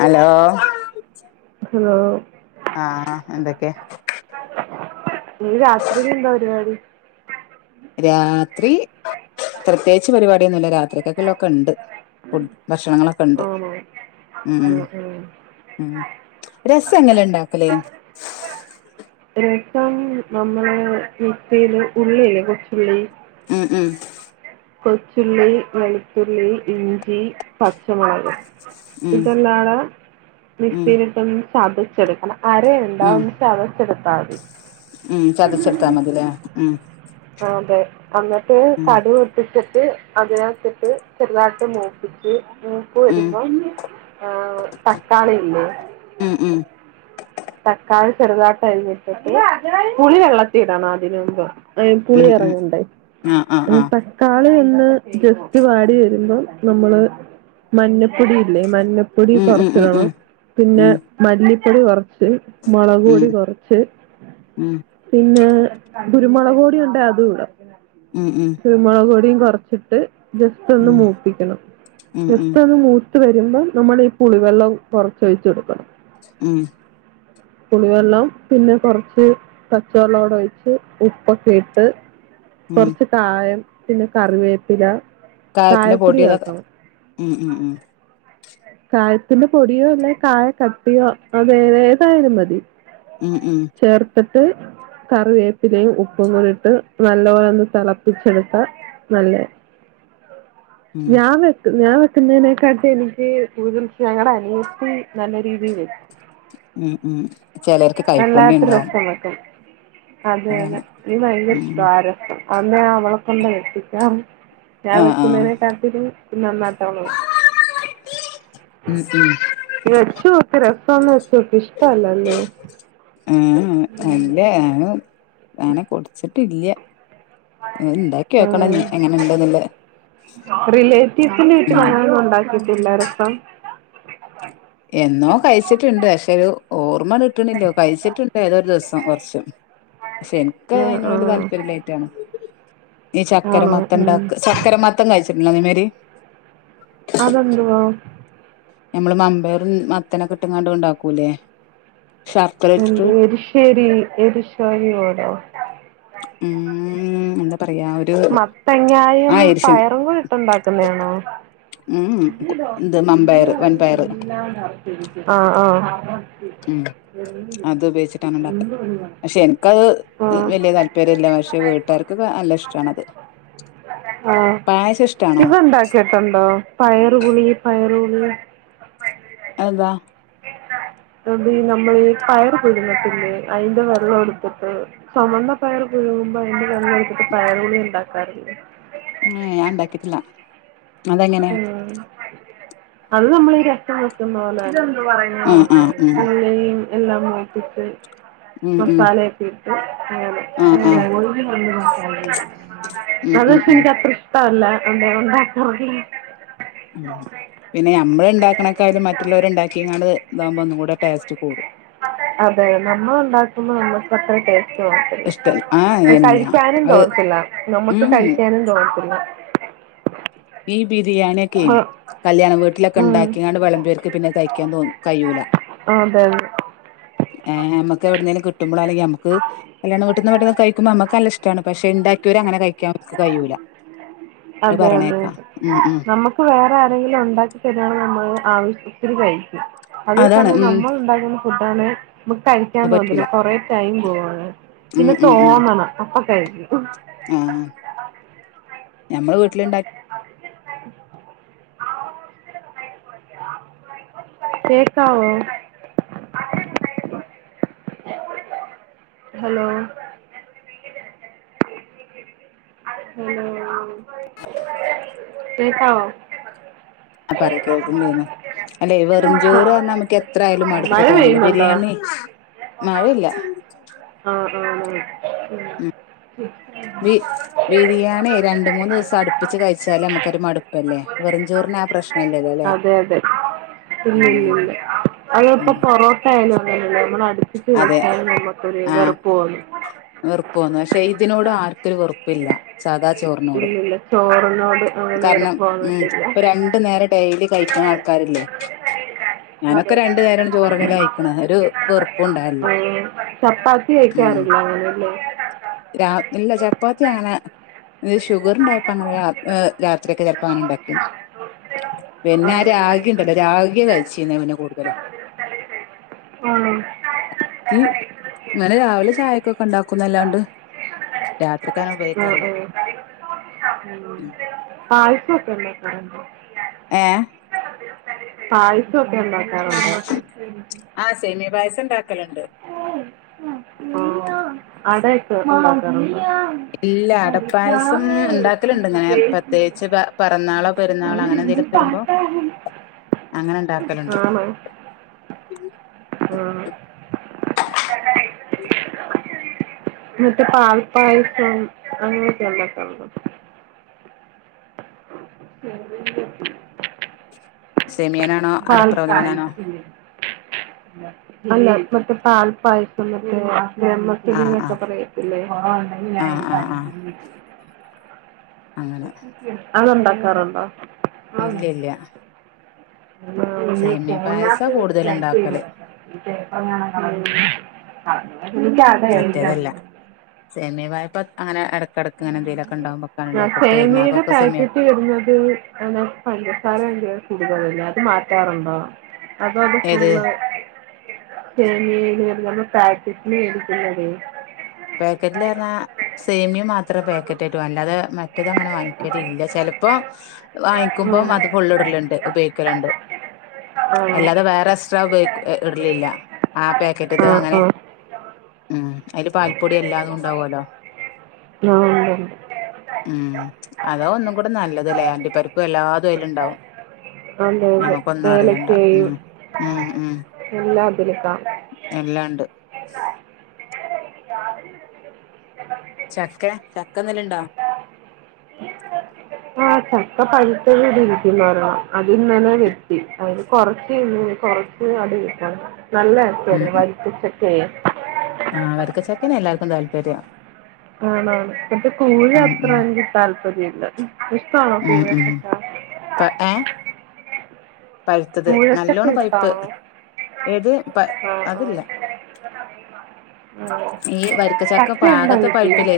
Hello? Hello? ആഹാ എന്തക്കെ? ഇന്ന് രാത്രിയിലെന്താ പരിപാടി? രാത്രി പ്രത്യേയിച്ച് പരിപാടിയൊന്നുല്ല രാത്രി കക്ക്ള്ളോക്കെണ്ട്. ഫുഡ് ഭഷണങ്ങളൊക്കെണ്ട്. ആണോ മ് ആ ഹ് ആ ഉം രസ എങ്ങനെണ്ടാക്കല്? രസം നമ്മള് മിക്സില് ഉള്ളിയില്ലേ കൊച്ചുള്ളി ഹ് ഹും കൊച്ചുള്ളി, വെളുത്തുള്ളി, ഇഞ്ചി, പച്ചമൊളക്. ഉം ഇതെല്ലാടാ ഉം മിക്സിലൊട്ടൊന്ന് ചതച്ചെട്ക്കണം. അരയണ്ടാ ഒന്ന് ചതച്ചെടുത്താതി. മ്മ് ചതച്ചടുത്താ മതിലേ മ്മ്? ആഹ് അതെ അന്നട്ട് തടു ഇട്ടിട്ട് അതിനകത്ത്ട്ട് ചെറുതായിട്ട് മൂപ്പിച്ച് ഉം പ്പ് വരുബോം ഹേ തക്കാളി ഇല്ലേ. ഉം ഉം തക്കാളി ചെറുതാട്ട് അരിഞ്ഞിട്ട് പുളി വെള്ളത്തി ഇടണം അതിന് മുമ്പ് ഏൾതുള്ളി ഉം ഉം എറങ്ങണ്ടേ ആഹ് ആഹ് ആഹ് എനിപ്പേ ക്കാളി ഒന്ന് ജസ്റ്റ് വാടി വരുമ്പോം നമ്മള് മഞ്ഞപ്പൊടിയില്ലേ മഞ്ഞ പൊടി ഉം ഉം ഉം കൊർച്ച്ടണം ഉം പിന്നെ ഉം മല്ലിപ്പൊടി കൊറച്ച് മൊളക് ഉം പൊടി കൊറച്ച് ഉം പിന്നെ ഗുരുമൊളക് പൊടിയുണ്ടെ അതുടാ. ഉം ഉം കുരുമൊളക് പൊടിം കൊറച്ചിട്ട് ജസ്റ്റ് ഒന്ന് മൂപ്പിക്കണം ഉം ഉം ജസ്റ്റ് ഒന്ന് മൂ ത്ത് വരുമ്പം നമ്മൾ ഈ പുളിവെള്ളം കൊറച്ചൊയിച്ച് കൊടുക്കണം. ഉം പുളിവെള്ളം പിന്നെ കൊറച്ച് പച്ച വെള്ളൂടെ ഒഴിച്ച് ഉപ്പ് ക്കെ ഇട്ട് ഉം കൊറച്ച് കായം പിന്നെ കറിവേപ്പില കായത്തിന്റെ കായപ്പൊടി പൊടി അതൊക്കെ ചേർക്കണം ഉം ഉം ഉം കായത്തിന്റെ പൊടിയോ അല്ലെ കായ കട്ടയോ അത് ഏതായാലും മതി. ഉം ഉം ചേർത്തിട്ട്... കറിവേപ്പിലേയും ഉപ്പും കൂടി ഇട്ട് നല്ല പോലെ ഒന്ന് തിളപ്പിച്ചെടുത്താ... നല്ലയ, ഉം ഞാൻ വെക്കു ഞാൻ വെക്കുന്നതിനേക്കാട്ടി എനിക്ക്... കൂടുതൽ ഞങ്ങളുടെ അനിയത്തി നല്ല രീതിയിൽ വെക്കും. ഉം ഉം, ചിലർക്ക് കൈപ്പുണ്യേം വല്ലാത്ത ഉണ്ടാവും. രസം അതെ അതെ, അതാണ് എനിക്ക് ഭയങ്കര ഇഷ്ട ഉം ആരം. അന്ന് അവളെ കൊണ്ട വെപ്പിക്കാം ഞാൻ ആഹ് വെക്കുന്നതിനെ കാട്ടിലും. നന്നായിട്ട് അവൾ വെക്കും ഉം ഉം വച്ചോക്ക്, രസന്ന് വച്ചോക്ക്. ഇഷ്ട അല്ല ലേ? ഏ ഉം. ഞാൻ കുടിച്ചിട്ടില്യ. ഉം ഇണ്ടാക്കി നോക്കണം ഉം എങ്ങനെ എങ്ങനെ ഉണ്ട്ന്നുള്ളത്. റിലേറ്റീവ്സിന്റെ വീട്ടിൽ അങ്ങനെയൊന്നും ഉണ്ടാക്കിയിട്ടില്ല രസം? എന്നോ കഴിച്ചിട്ടുണ്ട്, പക്ഷെ, ഒരു ഓർമ്മ കിട്ടണില്ല. കഴിച്ചിട്ടുണ്ട്, ഏതൊരു ദിവസം കുറച്ചും. പക്ഷെ, എനിക്ക് ആ ആ അതിനോട് ഒരു താല്പര്യംല്ലായിട്ടാണ്. ഈ ചക്കര ആണോ മത്തൺ ഉം ണ്ടാക. ചക്കര മത്തൻ കഴിച്ചിട്ട്ണ്ടാ അതെ മാരി അതന്തുവാ? നമ്മള് വൺപയറും മത്തനൊക്കെ ഇട്ട്ങ്ങാണ്ട് ഉണ്ടാക്കൂല്ലേ? എന്ത് എരിശ്ശേരി, എരിശരിരോടോ? ഉം... എന്താ പറയാ? ഒരു മത്തങ്ങായും ആ എരിശിൻ പയറും കൂടി ഇട്ടുണ്ടാക്കുന്നതണോ? ഊഹു, ഇന്ത് വൻപയർ വൻപയർ. ആഹ ആഹ. ഉം, അത് ഉപയോഗിച്ചിട്ടാണ് ഉണ്ടാക്ക. ഒന്നും ഒരു കുഴപ്പമില്ല പക്ഷെ എനിക്കത് ആ വലിയ താല്പര്യ പേരില്ല. പക്ഷെ, വീട്ടേർക്ക് നല്ല ഇഷ്ടാണത്. പായസം ഇഷ്ടാണോ? കേട്ടിട്ടുണ്ടോ? പയറു പുളി പയറു പുളി അതെന്താ? അത് നമ്മള് പയർ പുഴുങ്ങത്തില്ലേ? അതിന്റെ വെള്ളം എടുത്തിട്ട്... ചൊമെന്ന പയർ പുഴുങ്ങുമ്പോ അതിന്റെ വെള്ളം എടുത്തിട്ട് പയർപുളി ഉണ്ടാക്കാറിണ്ട്. ഏ, ഞാൻ ണ്ടാക്കിട്ടില്ല. ഉം, അന്ന് നമ്മൾ ഈ രസം വെക്കുന്ന പോലെണ്. ആ ആ ഉം എണ്ണയും എല്ലാം മൂപ്പിച്ചു ഉം ഉം മസാല ഒക്കെ ഇട്ട് അങ്ങനെ ആ ആ [unintelligible] ഉം ഉം അതൊക്കെ ഉം എനിക്ക് അത്ര ഇഷ്ടല്ല. അതാണ് ഉണ്ടാക്കാത്തത് ഉം പിന്നെ നമ്മള് ഉണ്ടാക്ക്ണെക്ണേകാട്ടിലും മറ്റുള്ളവര് ഇണ്ടാക്കിങ്ങാട് ഇതാവുമ്പോ ഒന്നും കൂടെ ടേസ്റ്റ് കൂടും. അതെ, നമ്മൾ ഉണ്ടാക്കുന്നത് നമ്മുക്ക് അത്ര ടേസ്റ്റ് തോന്നത്തില്ല, ഇഷ്ട ആ ഇല്ല കഴിക്കാനും അത് തോന്നത്തില്ല. നമ്മുക്ക് ഉം കഴിക്കാനും തോന്നത്തില്ല. ഈ ബിരിയാണിഒക്കെ... ആ കല്യാണം വീട്ടിലൊക്കെ ഉം ഉണ്ടാക്കിങ്ങാണ്ട് വെളംബിയോർക് പിന്നെ കഴിക്കാൻ തോന്നു കയ്യൂല. അതെ അതെ. ഏ, നമുക്ക് എവിടുന്നേങ്കിലും കിട്ടുമ്പോളാണ് ല്ലെങ്കിൽ നമുക്ക്... കല്യാണ വീട്ട്ന്ന് കഴിക്കുമ്പോ നമുക്ക് നല്ലഷ്ടാണ്. പക്ഷേ, ണ്ടാക്കിയോര് അങ്ങനെ കഴിക്കാൻ ഓര്ക് കഴൂല. അതെ അതെ, ഉം നമുക്ക്... വേറെ ആരെങ്കിലും ഉണ്ടാക്കിത്തരുവാണേൽ ആവശ്യത്തിന് കഴിക്കും അതേ അതാണ് സമയം ഉം ന്നമ്മൾ ഉണ്ടാക്കുന്ന ഫുഡാണെ ന്നമുക്ക് കഴ്ക്കാൻ അത് തോന്നില്ല പറ്റൂല കൊറെടൈം പോവാണ്. ഉം പിന്നെ ഉം ഉം തോന്നണം അപ്പകഴ്ക്കും. ആഹ് ഞമ്മള് വീട്ടില്ണ്ടാ കേക്കാവോ? ഹലോ ഹലോ കേക്കാവോ? അപ്പറ പറകേൾക്ക്ണില്ലേനു. അല്ലെയ് വെറുംചോറ് അമ്മക്ക് എത്രായാലും മടുപ്പ് മഴ തോന്നൂല പെയ്യുന്നുണ്ടോ ബിരിയേണി മഴയില്ല. ആ ആആ ഉം [unintelligible] ബിരിയാണി രണ്ട്, മൂന്ന് ദിവസം അടുപ്പിച്ച് കഴിച്ചാല് അമ്മക്കൊരു മടുപ്പല്ലേ വെറുംചോറിന് ആ പ്രശ്നംല്ലല്ലോലെ അതെതെ പിന്ന്ല്ലല്ല ഉം അത്അപ്പപോ ട്ടെഒന്നൊന്നല്ലല്ലോ ന്നമ്മൾ അടുപ്പിച്ച് അതെ കഴ്ച്ചാലും ന്നമുക്കൊരു ആഹ് വെറുപ്പോന്നും. വെറുപ്പ് തോന്നു പക്ഷെ ഇതിനോട് ആർക്കൊരു വെറുപ്പില്ല. സാദാ ചോർ ഇല്ലില്ല ചോറിനോട് അങ്ങനെ കാരണം വെറുപ്പ് മ് തോന്നത്തില്ല ഇപ്പൊരണ്ടു ന്നേരം ഡെയ്ലി കഴിക്ക്ണ ആൾക്കാരില്ലേ? ഞാനൊക്കെ അതെ രണ്ടു നേരാണ് ചോറന്നല കഴിക്കണ ഒരു വെറുപ്പും ആ ഉണ്ടായില്ല ചപ്പാത്തി ഉം കഴ്ക്കാറുണ്ടാവില്ലല്ലേ? രാ ഇല്ല ചപ്പാത്തി അങ്ങനെ ഇത് ഷുഗർണ്ടായപ്പങ്ങനെ രാ ആ രാത്രിയൊക്കെ ചെൽപ്പങ്ങനെ ഇണ്ടാക്കിന്നു ആ. പിന്നെ രാഗി ഗ്യല്ല രാഗിയാ കഴ്ചീനെ കൂട്തലും. [unintelligible] ഈ ഇങ്ങനെരാവിലെ ചായക്കൊക്കെ ഇണ്ടാക്കുന്നല്ലാണ്ട് രാത്രിക്കങ്ങനെ ഉപയോഗിക്കല്ല. [inaudible] ആ പായസൊക്കെ ഒണ്ടാക്കാറുണ്ട്? ആ സെമിയപായസം ഇണ്ടാക്കലുണ്ട്. ആ അടയിട്ട് ഉണ്ടാക്കാറുണ്ടോ? ഇല്ല അടപ്പായസം ഉണ്ടാക്കലുണ്ട് ഇങ്ങനെ പ്രത്യേകിച്ച് പ- പിറന്നാളോ പെരുന്നാളോ അങ്ങനെ എന്തെങ്കിലുമൊക്കെ വരുമ്പോ [unintelligible] [unintelligible] അങ്ങനെ ഇണ്ടാക്കല്ണ്ട്. ആണോ ആ [unintelligible] മറ്റേ പാൽപായസം അങ്ങനെയൊക്കെ ഇണ്ടാക്കാറുണ്ടോ? [unintelligible] സെമിയനാ പാൽ പായസം അല്ല മറ്റേ പാൽപായസം മറ്റേ ആഹ് ബെമ്മസെലിന്നൊക്കെ ആഹ് പറയും. ഇല്ലേ ആ ഇങ്ങനെ ആഹ് ആഹ് ഇണ്ടാക്കി. ആഹ് അങ്ങനെ അത് ഒണ്ടാക്കാറുണ്ടോ? ഇല്ല്യാ, ഇല്ല സേമിയ പായസാ കൂടുതൽ ഉണ്ടാക്കല് [unintelligible] [unintelligible] മറ്റേതല്ല സേമിയ പായസം അങ്ങനെ എട എടക്ക് ഇങ്ങനെന്തെലൊക്കെണ്ടാവുമ്പോ വെക്കാന് ഇണ്ടാവും ഇപ്പോപെര്ന്നാക്കൊക്കെ സെമിയം തിവെര്ന്നത് അഹ് പഞ്ചസാര ചെർ കുട്തലല്ലെ അത് മാറ്റാറുണ്ടോ? അത് അത് ഏത് ഫുള്ള് ശമീ [unintelligible] എ പാക്കറ്റിൽ എടുക്കുന്നത് പാക്കറ്റിലാന്നാ സേമിയ മാത്രം പാക്കറ്റ് ആയിട്ട് വാങ്ങും അല്ലാതെ മറ്റേത് അങ്ങനെ വാങ്ങിക്കലില്ല ചെലപ്പോം വാങ്ങിക്കുമ്പം ഉം അത് ഫുള്ള് ഇടലുണ്ട് ഉപയോഗിക്കലുണ്ട് അല്ലാതെ വേറെ എക്സ്ട്രാ ഉപയോഗിക്ക് ഇടലില്ല ആ പാക്കറ്റത്തെ ആ ആ അങ്ങനെ ആ ഉം അതിൻ്റെ പാൽ പൊടി എല്ലാതും ഉണ്ടാവുല്ലോ ആഹ് [unintelligible] ഉം അതാ ഒന്നും കൂടെ നല്ലതല്ലേ അണ്ടി പ്പരിപ്പും എല്ലാതലും അയിലിണ്ടാവും അതെ അതെ ഏലക്കയും ഉം ഉം ഉം എല്ലാതില്ക്കാ എല്ലാണ്ട് [unintelligible] ചക്ക ചക്ക എന്തെലുണ്ടോ ആ ചക്ക പഴുത്തത് ഇവിടെ ഇരിക്കുന്നു ഒരെണ്ണം അത് ഇന്നലെ വെട്ടി അത് കൊറച്ച് കൊറച്ച് അടി നല്ല ഉം ചക്കയാരുന്നു ഉം വരിക്കചക്കയെ ആ അവരക്ക് ചെക്കനെ എല്ലാർക്കും താല്പര്യമാ ആണ് ആണ് മറ്റേ കൂഴ ഉം അത്ര ഉം എനിക്ക് താല്പര്യല്ല ഇഷ്ടണോ കൂഴ? ത ഏഹ് പഴുത്തത് കൂഴച്ചക്ക നല്ലോണം പഴുത്ത് ഇഷ്ടാണോ? ഏത് ആഹ് അതില്ല ആഹ് ആഹ്. ഈ വരിക്കച്ചക്ക ചക്കയുണ്ടോ പാകത്തെ വീട്ടില്? പൈപ്പിലെ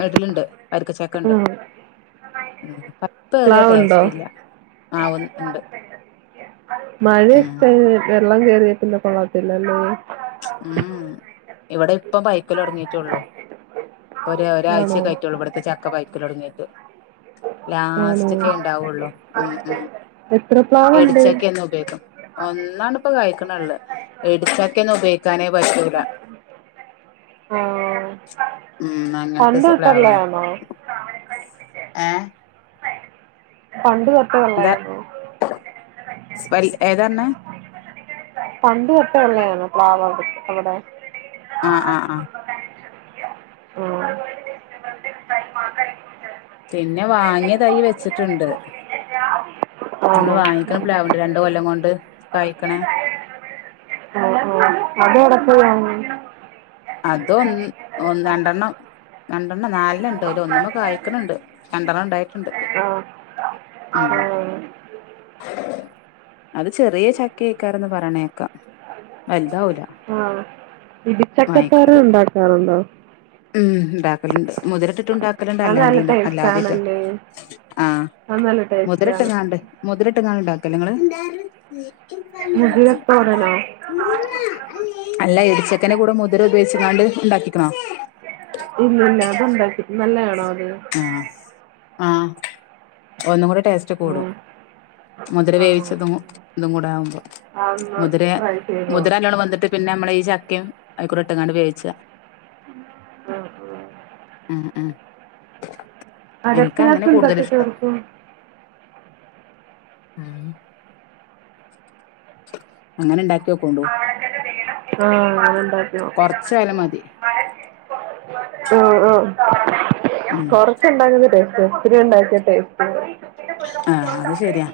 വടിലുണ്ട് വരിക്കച്ചക്ക ഉണ്ട് ഉം ഉം പപ്പേറിയ പ്ലാവുണ്ടോ? ടേസ്റ്റ് ഇല്ല ആ ഉണ്ട് ഉം മഴയൊക്കെ വെള്ളം കേറിയാപ്പിന്നെ കൊള്ളത്തില്ലല്ലേ ഉം ഇവിടെ ഇപ്പം പയ്ക്കല് തൊടങ്ങിയിട്ടേയുള്ളു ഇപ്പൊ ഒരു ആണോ? ഒരാഴ്ചക്കെ ആയിറ്റുള്ളൂ ഇവിടുത്തെ ചക്ക പഴുക്കല് തുടങ്ങിയിട്ട് ആണോ? ലാസ്റ്റ് ഒക്കെ ഉണ്ടാവുള്ളൂ ഉം ഉം എത്ര പ്ലാവുണ്ട്? ഇടിച്ചക്കെ ഒന്ന് ഉപയോഗിക്കും ഒന്നാണിപ്പം കഴിക്കണെയുള്ളു ഇടിച്ചക്കയൊന്നും ഉപയോഗിക്കാനേ പറ്റൂല്ല ആഹ് ഉം അങ്ങനത്തെ പണ്ട് തൊട്ടുള്ളയാണോ [unintelligible] എഹ് പണ്ട് തൊട്ടെയുള്ളയാണോ? ഏതാർണ്ണെ പണ്ട് തൊട്ടേയുള്ളയാണോ പ്ലാവ് അവിടെ ആഹ് ആഹ് ആഹ് ആഹ് [inaudible] പിന്നെ വാങ്ങിയ തൈ വെച്ചിട്ടുണ്ട് നമ്മള് ആണോ ആഹ് വാങ്ങിക്കണം പ്ലാവുണ്ട് രണ്ട് കൊല്ലം കൊണ്ട് കായ്ക്കണെ ഉം ഉം അതെവിടെ പോയി വാങ്ങി അത് ഒന്ന് രണ്ടെണ്ണം രണ്ടെണ്ണം നാലണ്ണം ഉണ്ട്. അതിൽ ഒന്നുമ്മേ കായിക്കണ് ഉണ്ട് രണ്ടെണ്ണം ഉണ്ടായി ആഹ് ആഹ് അത് ചെറിയ ചക്കയൊക്കെയാണെന്ന് പറയുന്ന കേക്കാം വലുതാവൂല്ല ആഹ് ഇടിച്ചക്കത്തോരൻ ഉണ്ടാക്കാറുണ്ടോ ഉം ഉണ്ടാക്കലുണ്ട് മുതിര ഇട്ടിട്ട് ഉണ്ടാക്കലണ്ട് അത് നല്ല അല്ലാണ്ടീണ്ട് ടേസ്റ്റ് അല്ലാതണ്ട് ആണല്ലേ ആഹ അത് നല്ല ടേസ്റ്റ് ആണ് മുതിരിട്ടിട്ടാണോ ഉണ്ടാക്കല് നിങ്ങള് മുതിരത്തോരനോ അല്ല ഇടിച്ചക്കനെ കൂടെ മുതിര ഉപയോഗിച്ചിക്കാണ്ട് ഉണ്ടാക്കിക്കണോ ഇല്ല ഇല്ല അത്ണ്ടാക്കി നല്ലയാണോ അത് ആ ആ ഒന്നും കൂടി ടേസ്റ്റ് കൂടും ഉം മുതിര ആണോ വേവിച്ചതും ഇതും കൂടെ ആകുമ്പോ ആ എന്നാ മുതിര ട്രൈ ചെയ്ത് മുതിര നോക്കാം നല്ലണ് വന്തിട്ട് പിന്നെ നമ്മള ഈ ചക്കയും അ കുടി ഇട്ടങ്ങാണ്ട് വേവിച്ച ആഹ ആഹ് ഉം ഉം എനിക്ക് അരപ്പിന്നത് അങ്ങനെ കൂടുതൽ എന്തൊക്കെ ഇഷ്ടം ചേർക്കും ഉം അങ്ങനെ ഇണ്ടാക്കി വോക്കണ്ടോ കൊറച്ച നേരം മതി ഓ ഓ കൊറച്ച് ഉം കുറച്ചു ഉണ്ടാക്കുന്ന ടേസ്റ്റ് ഒത്തിരി ഉണ്ടാക്കിയ ടേസ്റ്റ്ഇല്ല ആഹ അത് ശരിയാ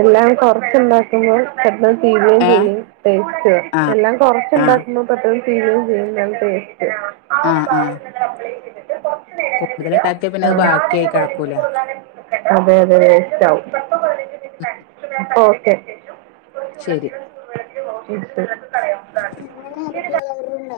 എല്ലാം കൊറച്ചണ്ടാ പെട്ടന്ന് തീരുകയും ഏഹ് ചെയ്യും ടേസ്റ്റ് ആഹ് എല്ലാം ആഹ് കൊറച്ചുണ്ടാക്കുന്ന പെട്ടെന്ന് തീരുകയും ചെയ്യും നല്ല ടേസ്റ്റ് അവര് പറയുന്നത് അപ്ലൈ ചെയ്തിട്ട് കൂടുതല ഉണ്ടാക്കിയ പിന്നെ അത് ബാക്കിയ ആയി കിടക്കൂല അതെ അതെ വേസ്റ്റ് ആകും ഉ ഓക്കെ ശരി ഇട്ടു അങ്ങനെ അടുത്തുള്ളവരുംണ്ട